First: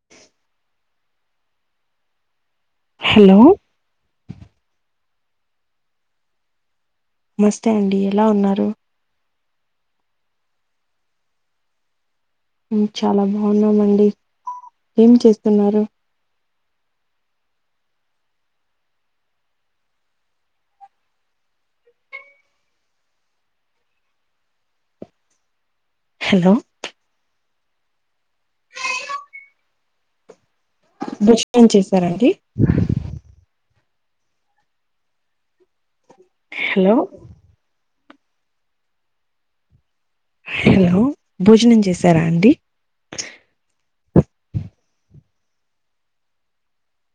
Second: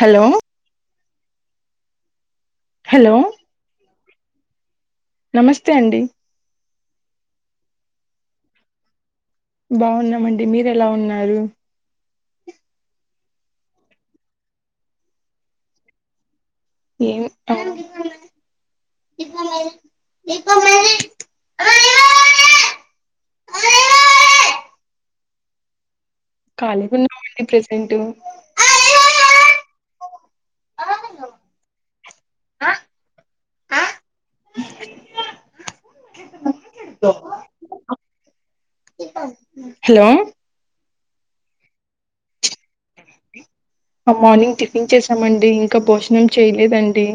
Hello hello నమస్తే అండి మస్తే అండి ఎలా ఉన్నారు బాగున్నామండి మీరు ఎలా ఉన్నారు మెం చాలా బాగున్నామండి ఏం చేస్తున్నారు ఏం ఆ హలో ఖాళీగా ఉన్నామండి ప్రజెంటూ భోజనం చేసారండి హలో హలో హలో భోజనం చేసారా అండి ఆ మార్నింగ్ టిఫిన్ చేసామండి ఇంకా భోజనం చేయలేదండి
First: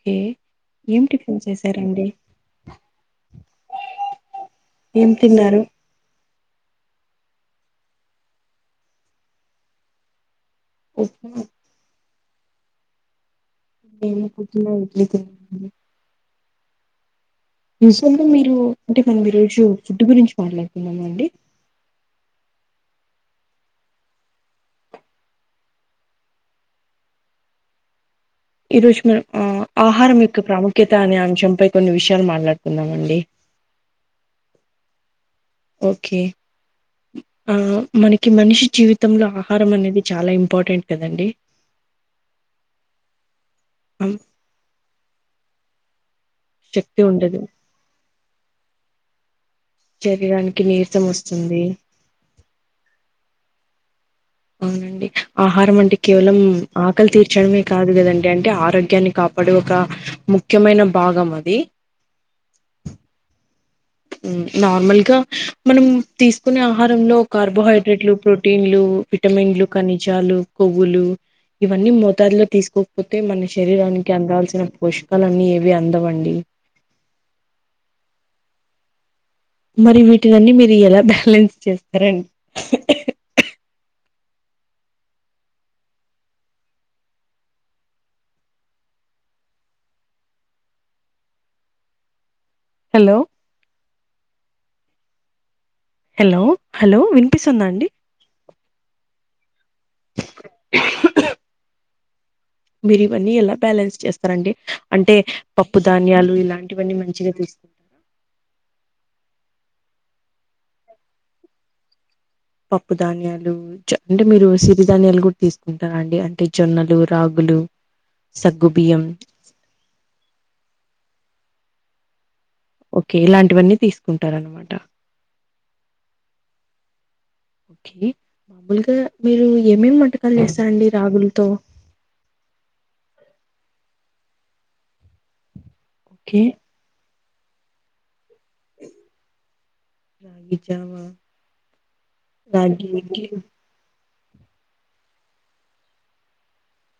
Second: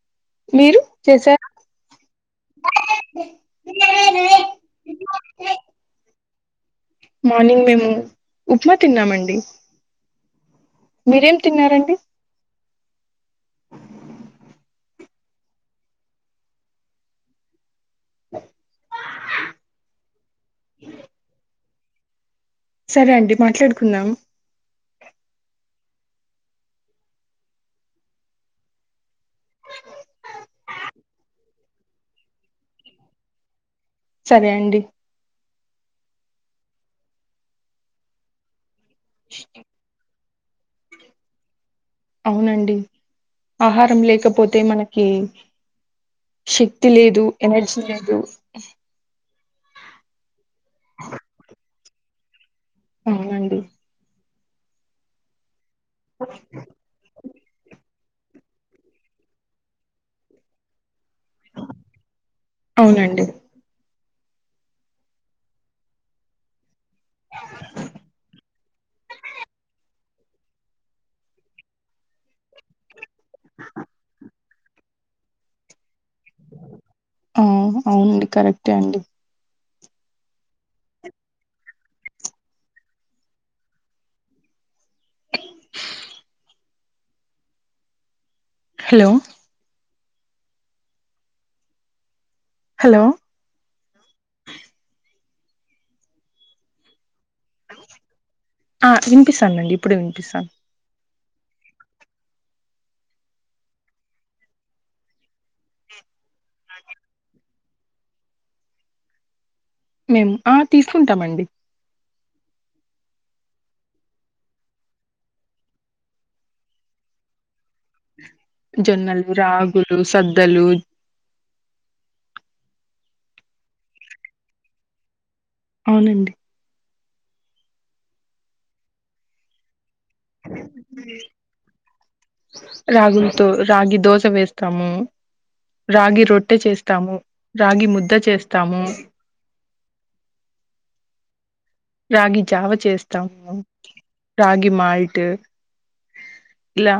కే మీరు ఏం టిఫిన్ చేసారా చేసారండి ఏం తిన్నారు మార్నింగ్ మేము ఉప్మా తిన్నామండి ఉప్మా మీరేం తిన్నారండి మేము పొద్దున ఇడ్లీ తిన్నామండీ విజువల్ గా మీరు అంటే మనం ఈరోజు ఫుడ్ గురించి మాట్లాడుతున్నామ అండి సరే అండి మాట్లాడుకుందాం ఈ రోజు మనం ఆ ఆహారం యొక్క ప్రాముఖ్యత అనే అంశంపై కొన్ని విషయాలు మాట్లాడుతున్నామ అండి సరే అండి ఓకే ఆ మనకి మనిషి జీవితంలో ఆహారం అనేది చాలా ఇం ఇంపార్టెంట్ కదండి అవునండి ఆహారం లేకపోతే మనకి శక్తి లేదు ఎనర్జీ లేదు శరీరానికి నీరసం వస్తుంది అవునండి అవునండి ఆహారం అంటే కేవలం ఆకలి తీర్చడమే కాదు కదండి అంటే ఆరోగ్యాన్ని కాపాడే ఒక ముఖ్యమైన భాగమది అవునండి నార్మల్ గా మనం తీసుకునే ఆహారంలో కార్బోహైడ్రేట్లు ప్రోటీన్లు విటమిన్లు కనిజాలు కొవ్వులు ఇవన్నీ మోతాదులో తీస్ పోతే మన శరీరానికి అందవల్సిన పోషకలున్నీ ఏవి అందవండి ఆవు అవునండి కరెక్టే అండి మరి వీటినిన్నీ మీరు ఎలా బ్యాలెన్స్ చేస్తారండి హలో హలో హలో హలో వినిపిస్తుందా అండి ఆ వినిపిస్తానుండి ఇప్పుడే వినిపిస్తాదీ మీరు ఇవన్నీ ఎలా బ్యాలెన్స్ చేస్తారండి అంటే పప్పు ధాన్యాలు ఇలాంటివన్నీ మంచిగా తీసుకుంట అ మేము ఆ తీసుకుంటామండి పప్పు ధాన్యాలు అంటే మీరు సిరిధన్యాలు కూడా తీసుకుంటారా అండి అంటే జొన్నలు రాగులు సగ్గుబియ్యం జొన్నలు రగులు సద్దలు ఓకే ఇలాంటివన్నీ తీసుకుంటారన్నమాట అవునండి కే మామూలుగా మీరు ఏమేమింట రాగులతో రాగి దోస వేస్తాము రాగి ఓకే రొట్టె చేస్తాము రాగి ముద్ద చేస్తాము రాగి జావా రాగి జావ చేస్తాము రాగి మాల్ట్ ఇలా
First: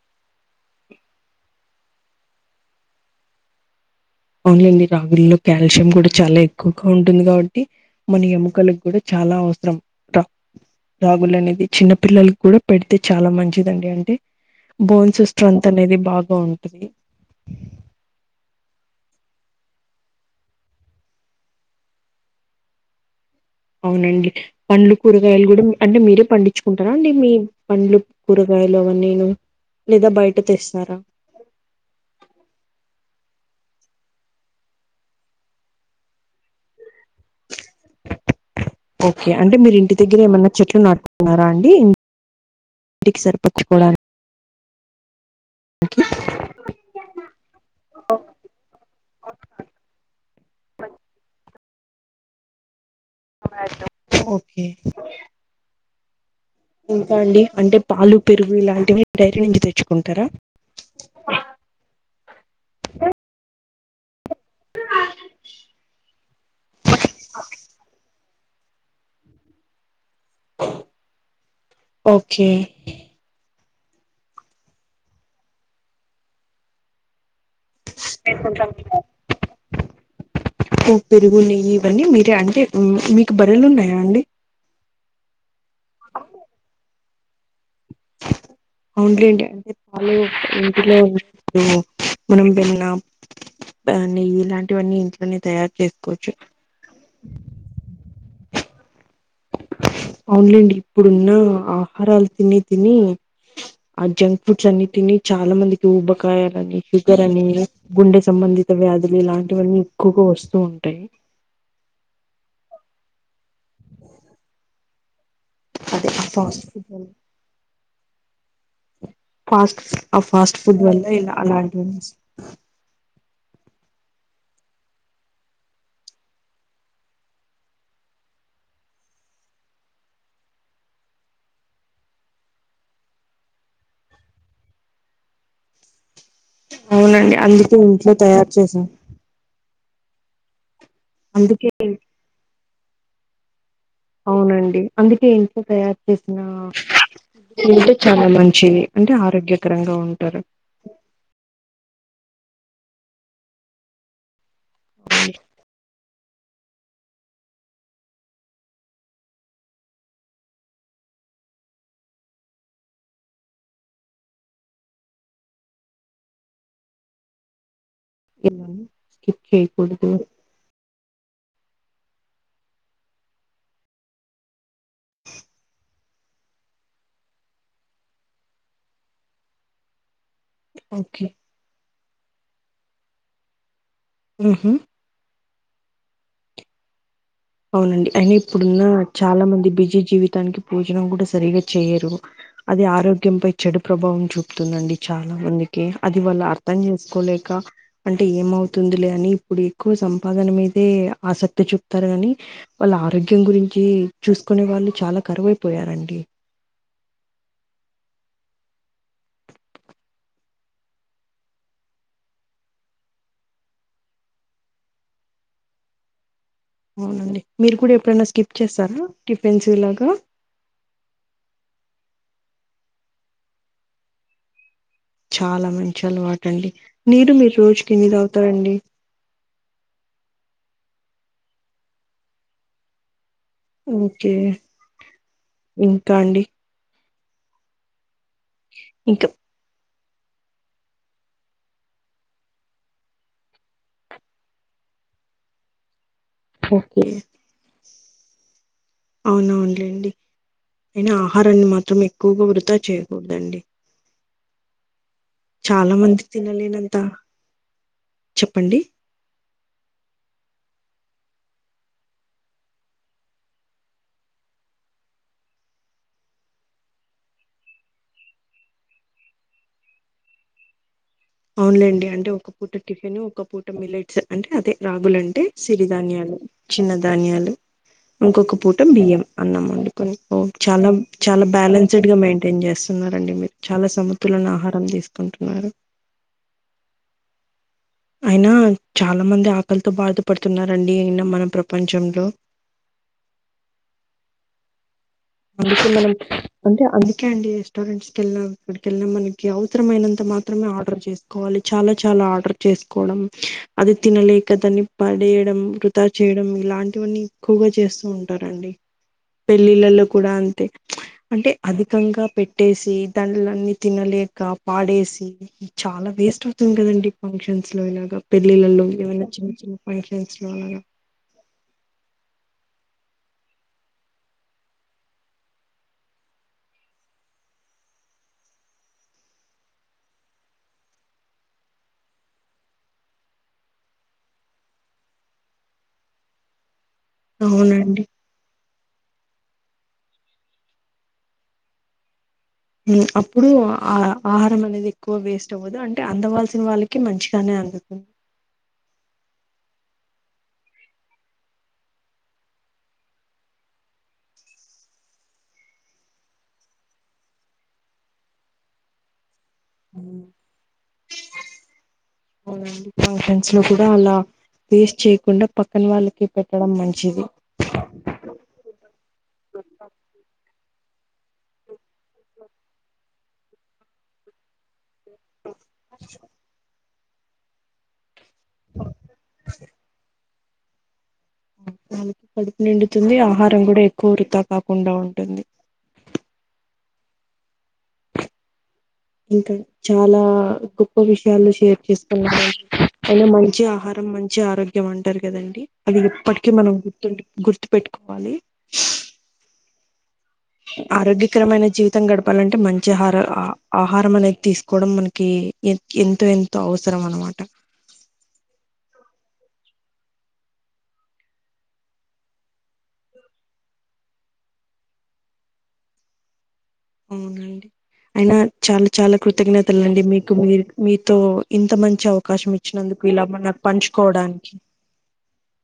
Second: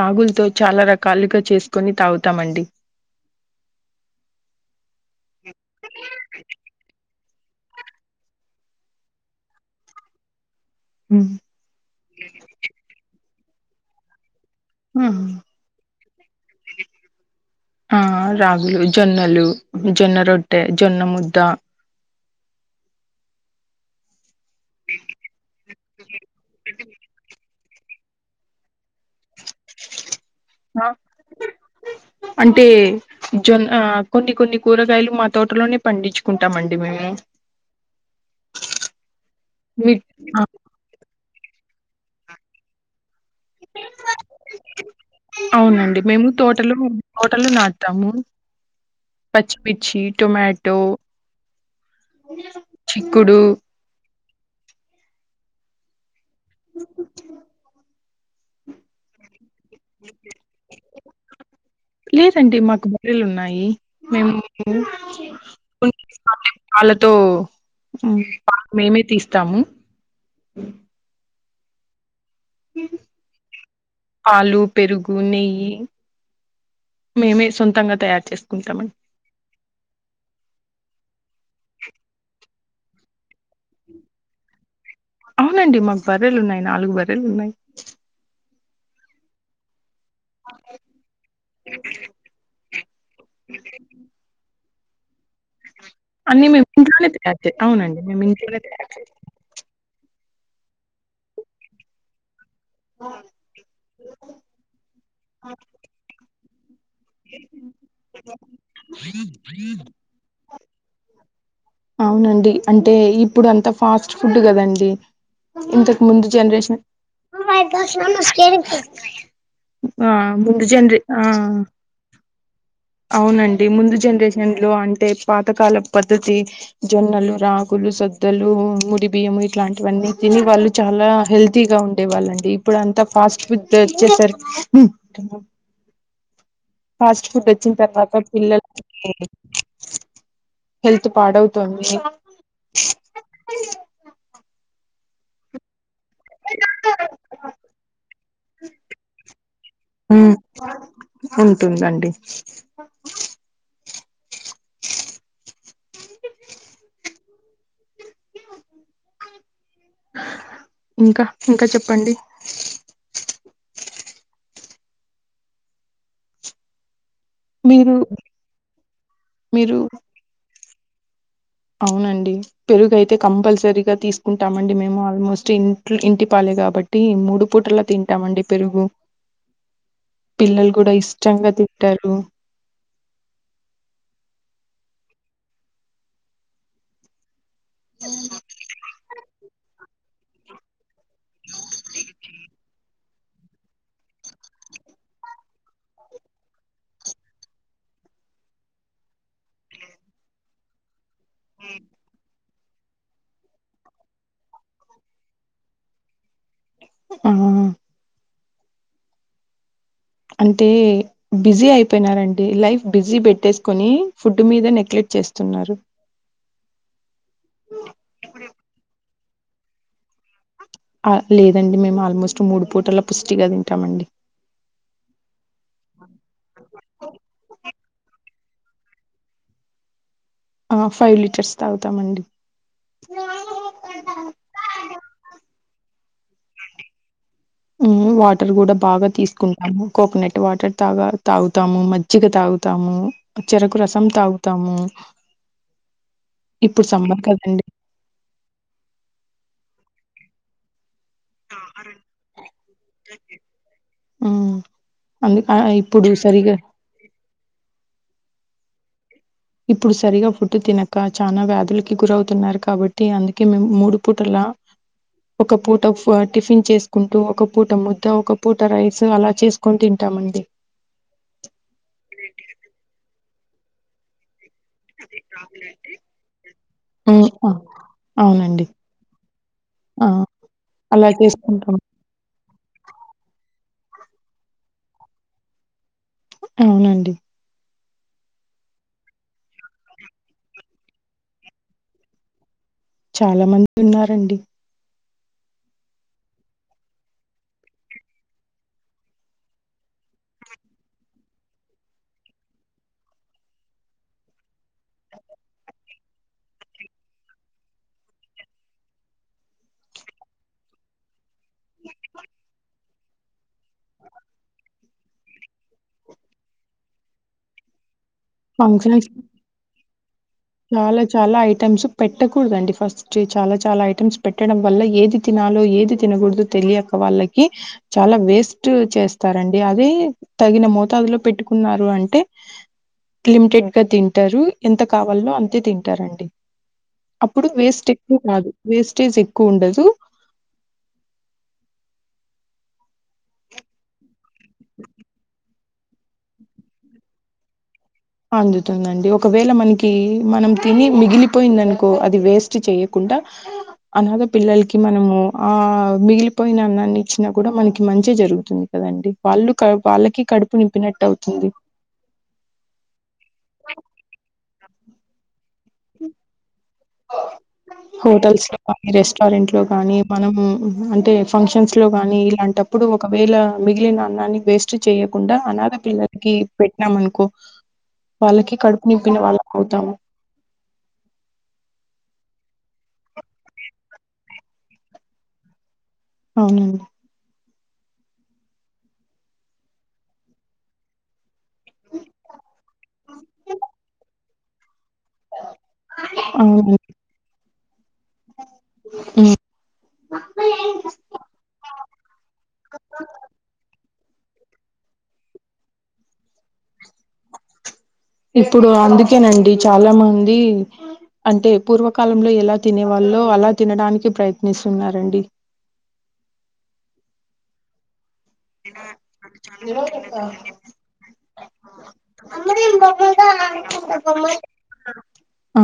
రాగులతో చాలా రకాలుగా చేసుకొని తాగుతామండి అవునలేండి రాగుల్లో కాల్షియం కూడా చాలా ఎక్కువగా ఉంటుంది. కాబట్టి మన ఎముకలకి కూడా చాలా అవసరం. హ్మ్. రాగులు అనేవి చిన్న పిల్లలకి కూడా పెడితే చాలా మంచిదండి అంటే? ఆ బోన్స్ స్ట్రెంత్ అనేది బాగా ఉంటుంది. ఆ రాగులు, జొన్నలు, జొన్న రొట్టె, జొన్న ముద్ద అవునండి పండ్లు కూరగాయలు కూడా అంటే మీరే పండించుకుంటారా అండి? మీ పండ్లు కూరగాయ లువ అన్నీను లేదా బయట తెస్తారా అంటే జొన్న, కొన్ని కొన్ని కూరగాయలు మా తోటలోనే పండించుకుంటామండి మేము ఓకే. అంటే మీరు మీ ఇంటి దగ్గర ఆ! ఏమన్నా చెట్లు నాటుతున్నారా అండి ఏంటి అవునండి మేము తోటలు, తోటలు నాటుతాము. పచ్చిమిర్చి, టొమాటో చిక్కుడు ఓకే ఇంకా అండి అంటే పాలు, పెరుగు ఇలాంటివి బయట నుంచి తెచ్చుకుంటారా లేదండి మాకు బర్రెలు ఉన్నాయి. మేము వాళ్ళతో మేమే తీస్తాము [inaudible] ఓకే పాలు, పెరుగు, నెయ్యి మేమే సొంతంగా తయారు చేసుకుంటామండి. ఓ పెరుగు, నెయ్యి ఇవన్నీ మీరే అంటే మీకు బర్రెలు ఉన్నాయా అండి. అవునండి మాకు బర్రెలు ఉన్నాయి. నాలుగు బర్రెలు ఉన్నాయి. అవును లేండి అంటే అవును, ఇంట్లో మనం బెల్లం, నెయ్యి ఇలాంటి ఇవన్నీ ఇంట్లో నేతయారు అన్నీ మే ఇంట్లోనే తయారు చేస్తారా? అవునండి మేము ఇంట్లోనే తయారుచేస్తాము. అవున్లేండి ఇప్పుడున్న ఆహారాలు తిని. తిని ఆ జంక్ ఫుడ్స్ అన్నీ తిని చాలా మందికి ఊబ్బకాయ షుగర్ అని, గుండె సంబంధిత వ్యాధులు ఇలాంటివన్నీ ఎక్కువగా వస్తూ ఉంటాయి. అవునండి, అంటే ఇప్పుడు అంత ఫాస్ట్ ఫుడ్ కదండి ఇంతకు అదే ఆ ముందు ఫాస్ట్ జనరేషన్ ఫుడ్ వల్ల ఫాస్ట్ ఆ ఫాస్ట్ ముందు ఫుడ్ జనరే వల్ల ఆ! ఇలా అలాంటివి అవునండి, ముందు జనరేషన్ లో అంటే పాతకాల పద్ధతి జొన్నలు, రాగోలు, సద్దలు, ముడి బియ్యము ఇట్లాంటివన్నీ తిని వాళ్ళు చాలా హెల్తీ గా ఉండేవాళ్ళండి. ఇప్పుడు అంతా ఫాస్ట్ ఫుడ్ వచ్చేసరికి ఫాస్ట్ అవునండి. ఫుడ్ వచ్చిన అందుకే ఇంట్లో తర్వాత తయారు పిల్లల చేసాం. హెల్త్ అందుకే పాడవుతోంది. అవునండి. అందుకే ఇంట్లో తయారు చేసిన అంటే చాలా మంచిది అంటే ఆరోగ్యకరంగా ఉంటారు. అంటుంది. [inaudible] [unintelligible] అ ఇంకా ఇంకా చెప్పండి మీరు ఎలా స్కిప్ మీరు చేయికూడదు అవునండి పెరుగయితే కంపల్సరీగా తీసుకుంటామండి మేము ఆల్మోస్ట్ ఇట్ ఇంటి పాలే కాబట్టి మూడు పూటలా తింటామండి పెరుగు [inaudible] పిల్లలు కూడా ఓకే ఇష్టంగా తింటారు ఉహామ్ అవునండి అయిన ఇప్పుడున్న చాలా మంది అది బిజీ జీవితానికి బోజనం కూడా సరిగా చేయరు అది ఆరోగ్యంపై చెడు ప్రభావం చూపుతుంది డి చాలా మందికి అది వాళ్లు అర్థం చేసుకోలేక అంటే ఏమవుతుందిలే అని ఇప్పుడు ఎక్కువ సంపాదన మీదే ఆసక్తి చూపుతారు కాని వాళ్ళ ఆరోగ్యం గురించి చూసుకునే వాళ్ళు చాలా కరువైపోయారండి ఆ అంటే బిజీ అయిపోయినారండి లైఫ్ బిజీ పెట్టేసుకొని ఫుడ్ మీద నెక్లెక్ట్ చేస్తున్నారు అవునండి మీరు కూడా ఎప్పుడైనా స్కిప్ చేస్తారా టిఫిన్స్ ఇలాగా లేదండి మేము ఆల్మోస్ట్ మూడు పూటల పుష్టిగా తింటామండి చాలా మంచి అలవాటండి నీరు మీరు రోజ్కి ఎన్ని తాగుతారండీ ఆ ఫైవ్ లీటర్స్ తాగుతామండి కండి వాటర్ కూడా బాగా ఇంకా తీసుకుంటాము కోకోనట్ వాటర్ తాగా తాగుతాము మజ్జిగ తాగుతాము చెరకు రసం తాగుతాము [inaudible] ఇప్పుడు ఓకే సమ్మర్ కదండి అవునవునులేండి అయినా ఆహారాన్ని మాత్రం ఎక్కువగా వృధా చేయకూడదండి అ అందుక చాలా ఇప్పుడు మంది సరిగా తినలేనంత చెప్పండి ఇప్పుడు సరిగా ఫుడ్ తినక చాలా వ్యాధులకి గురవుతున్నారు కాబట్టి అందుకే మే మూడు పూటలా [inaudible] ఒక పూట టిఫిన్ చేసుకుంటూ ఒక పూట ముద్ద ఒక పూట రైస్ అలా చేసుకొని తింట టమండి అవునులేండి అంటే ఒక పూట టిఫిన్ ఒక పూట మిల్లెట్స్ అంటే అదే రాగుల అంటే సిరిధాన్యాలు చిన్న ఉమ్ ఆ ధాన్యాలు ఇంకొక అవునండి పూట బియ్యం ఆ అన్నమాడుకుని ఓ చాలా అలా చాలా చేసుకుంటాం బ్యాలెన్స్డ్గా మెయింటైన్ చేస్తాం రండి మీరు చాలా సమతులను ఆహారం తీసుకుంటున్నారు అవునండి అయినా చాలా మంది ఆకలితో బాధపడుతున్నారండి అయిన మన ప్రపంచంలో చాలా మంది ఉన్నారండి అందుకే మనం అంటే అందుకే అండి రెస్టారెంట్స్ విళ్ళిన ఇక్కడికెల్లిన మనకి అవసరమైనంత మాత్రమే ఆర్డర్ చేస్కోవాలి చాల చాల ఆర్డర్ చేసుకోవడం అది తినలేక దని ప చేయడం వృతా చేయడం ఇలాంటివన్నీ ఎక్కువగా చేస్తూ ఉంటారండి పెళ్ళిళ్ళలో కూడా అంతే అంటే అధికంగా పెట్టేసి దానిలన్నీ తినలేక పాడే చాలా వేస్ట్ అవుతుంది కదండి ఫంక్షన్స్ లో ఇలాగా పెళ్లిళ్లలో ఫంక్షన్స్ ఏమైన్నా చిన్న చిన్న ఫంక్షన్ చాలా చాలా యి ఐటమ్స్ పెట్టకూడదండి ఫస్ట్ చాలా చాలా ఐటమ్స్ పెట్టడం వల్ల ఏది తినాలో ఏది తినకూడదు తెలియక వాళ్ళకి చాలా వేస్ట్ చేస్తారండి అదే తగిన మోతబులు పెట్టుకు అంటే లిమిటెడ్ గా తింటారు ఎంత కా వాళ్ళు అంతే తింటారండి అప్పుడు వేస్ట్ అవునండి ఎక్కువ కాదు వేస్టేజ్ ఎక్కువ ఉండదు అప్పుడు ఆ ఆహారం అనేది ఎక్కువ వేస్ అంటే అందవలసిన వాళ్ళకి మంచిగానే అనపిసుతుంది అందుతుందండి ఒకవేళ మనకి మనం తిని మిగిలిపోయింది అనుకో అది వేస్ట్ చేయకుం డా అనాధ పిల్లలకి మనము ఆ మిగిలిపోయిన అన్నాన్ని ఇచ్చినా కూడా మనకి మంచి మంచి జరుగుతుంది కదండి వాళ్ళు క వాళ్ళకి కడుపు నింపినట్టు అవుతుంది చు కూడా అలా వేస్ట్ చేయకుండా పక్కన వాళ్ళకి పెట్టడం మంచిది హోటల్స్ లో కాని రెస్టారెంట్ లో కాని మనము అంటే ఫంక్షన్స్ లో గాని ఇలాంటప్పుడు ఒకవేళ మిగిలిన అన్నాన్ని వేస్ట్ చెయ్యకుండా అనాదా పిల్లలకి పెట్టినాం అనుకో వాళ్ళకి కడుపు నింపిన వాళ్ళకి అవుతాము వాళ్ళుకి కడుపు నిండుతుంది ఆహారం కూడా ఎక్కువ వృతా కాకుండా ఉంటుంది అవునండి [inaudible] ఇంకా చాలా గొప్ప విషయాను షేర్ చేసుకు అనా మంచిగా ఆహారం మంచి ఆరోగ్య మంటారు కదండి అది ఎప్పటికీ మనం అవునండి గుర్తు గుర్తు పెట్టుకోవాలి హ్మ్. ఆరోగ్యకరమైన జీవితం గడపాలంటే మంచి హార ఆ హా ఆహారం అనేది తీసుకోవడం మనకి ఎంతో ఎంతో అవస ఇప్పుడు అందుకేనండి చాలా మంది అంటే పూర్వకాలంలో ఎలా తినే వాళ్ళ అలా తినడానికి ప్రయత్నిస్తున్నారండి అవునండి అయినా చాలా చాలా కృతజ్ఞతలు అండి మీకు మీ మీతో ఇంత మంచి అవకాశం ఇచ్చినందుకు ఇలా మనకు పంచుకోవడానికి ఆ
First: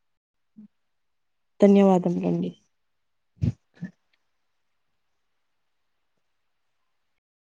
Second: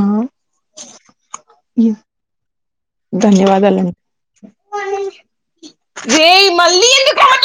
ధన్యవాదములండి ధన్యవాదాలండి రే మల్ి ద కొంట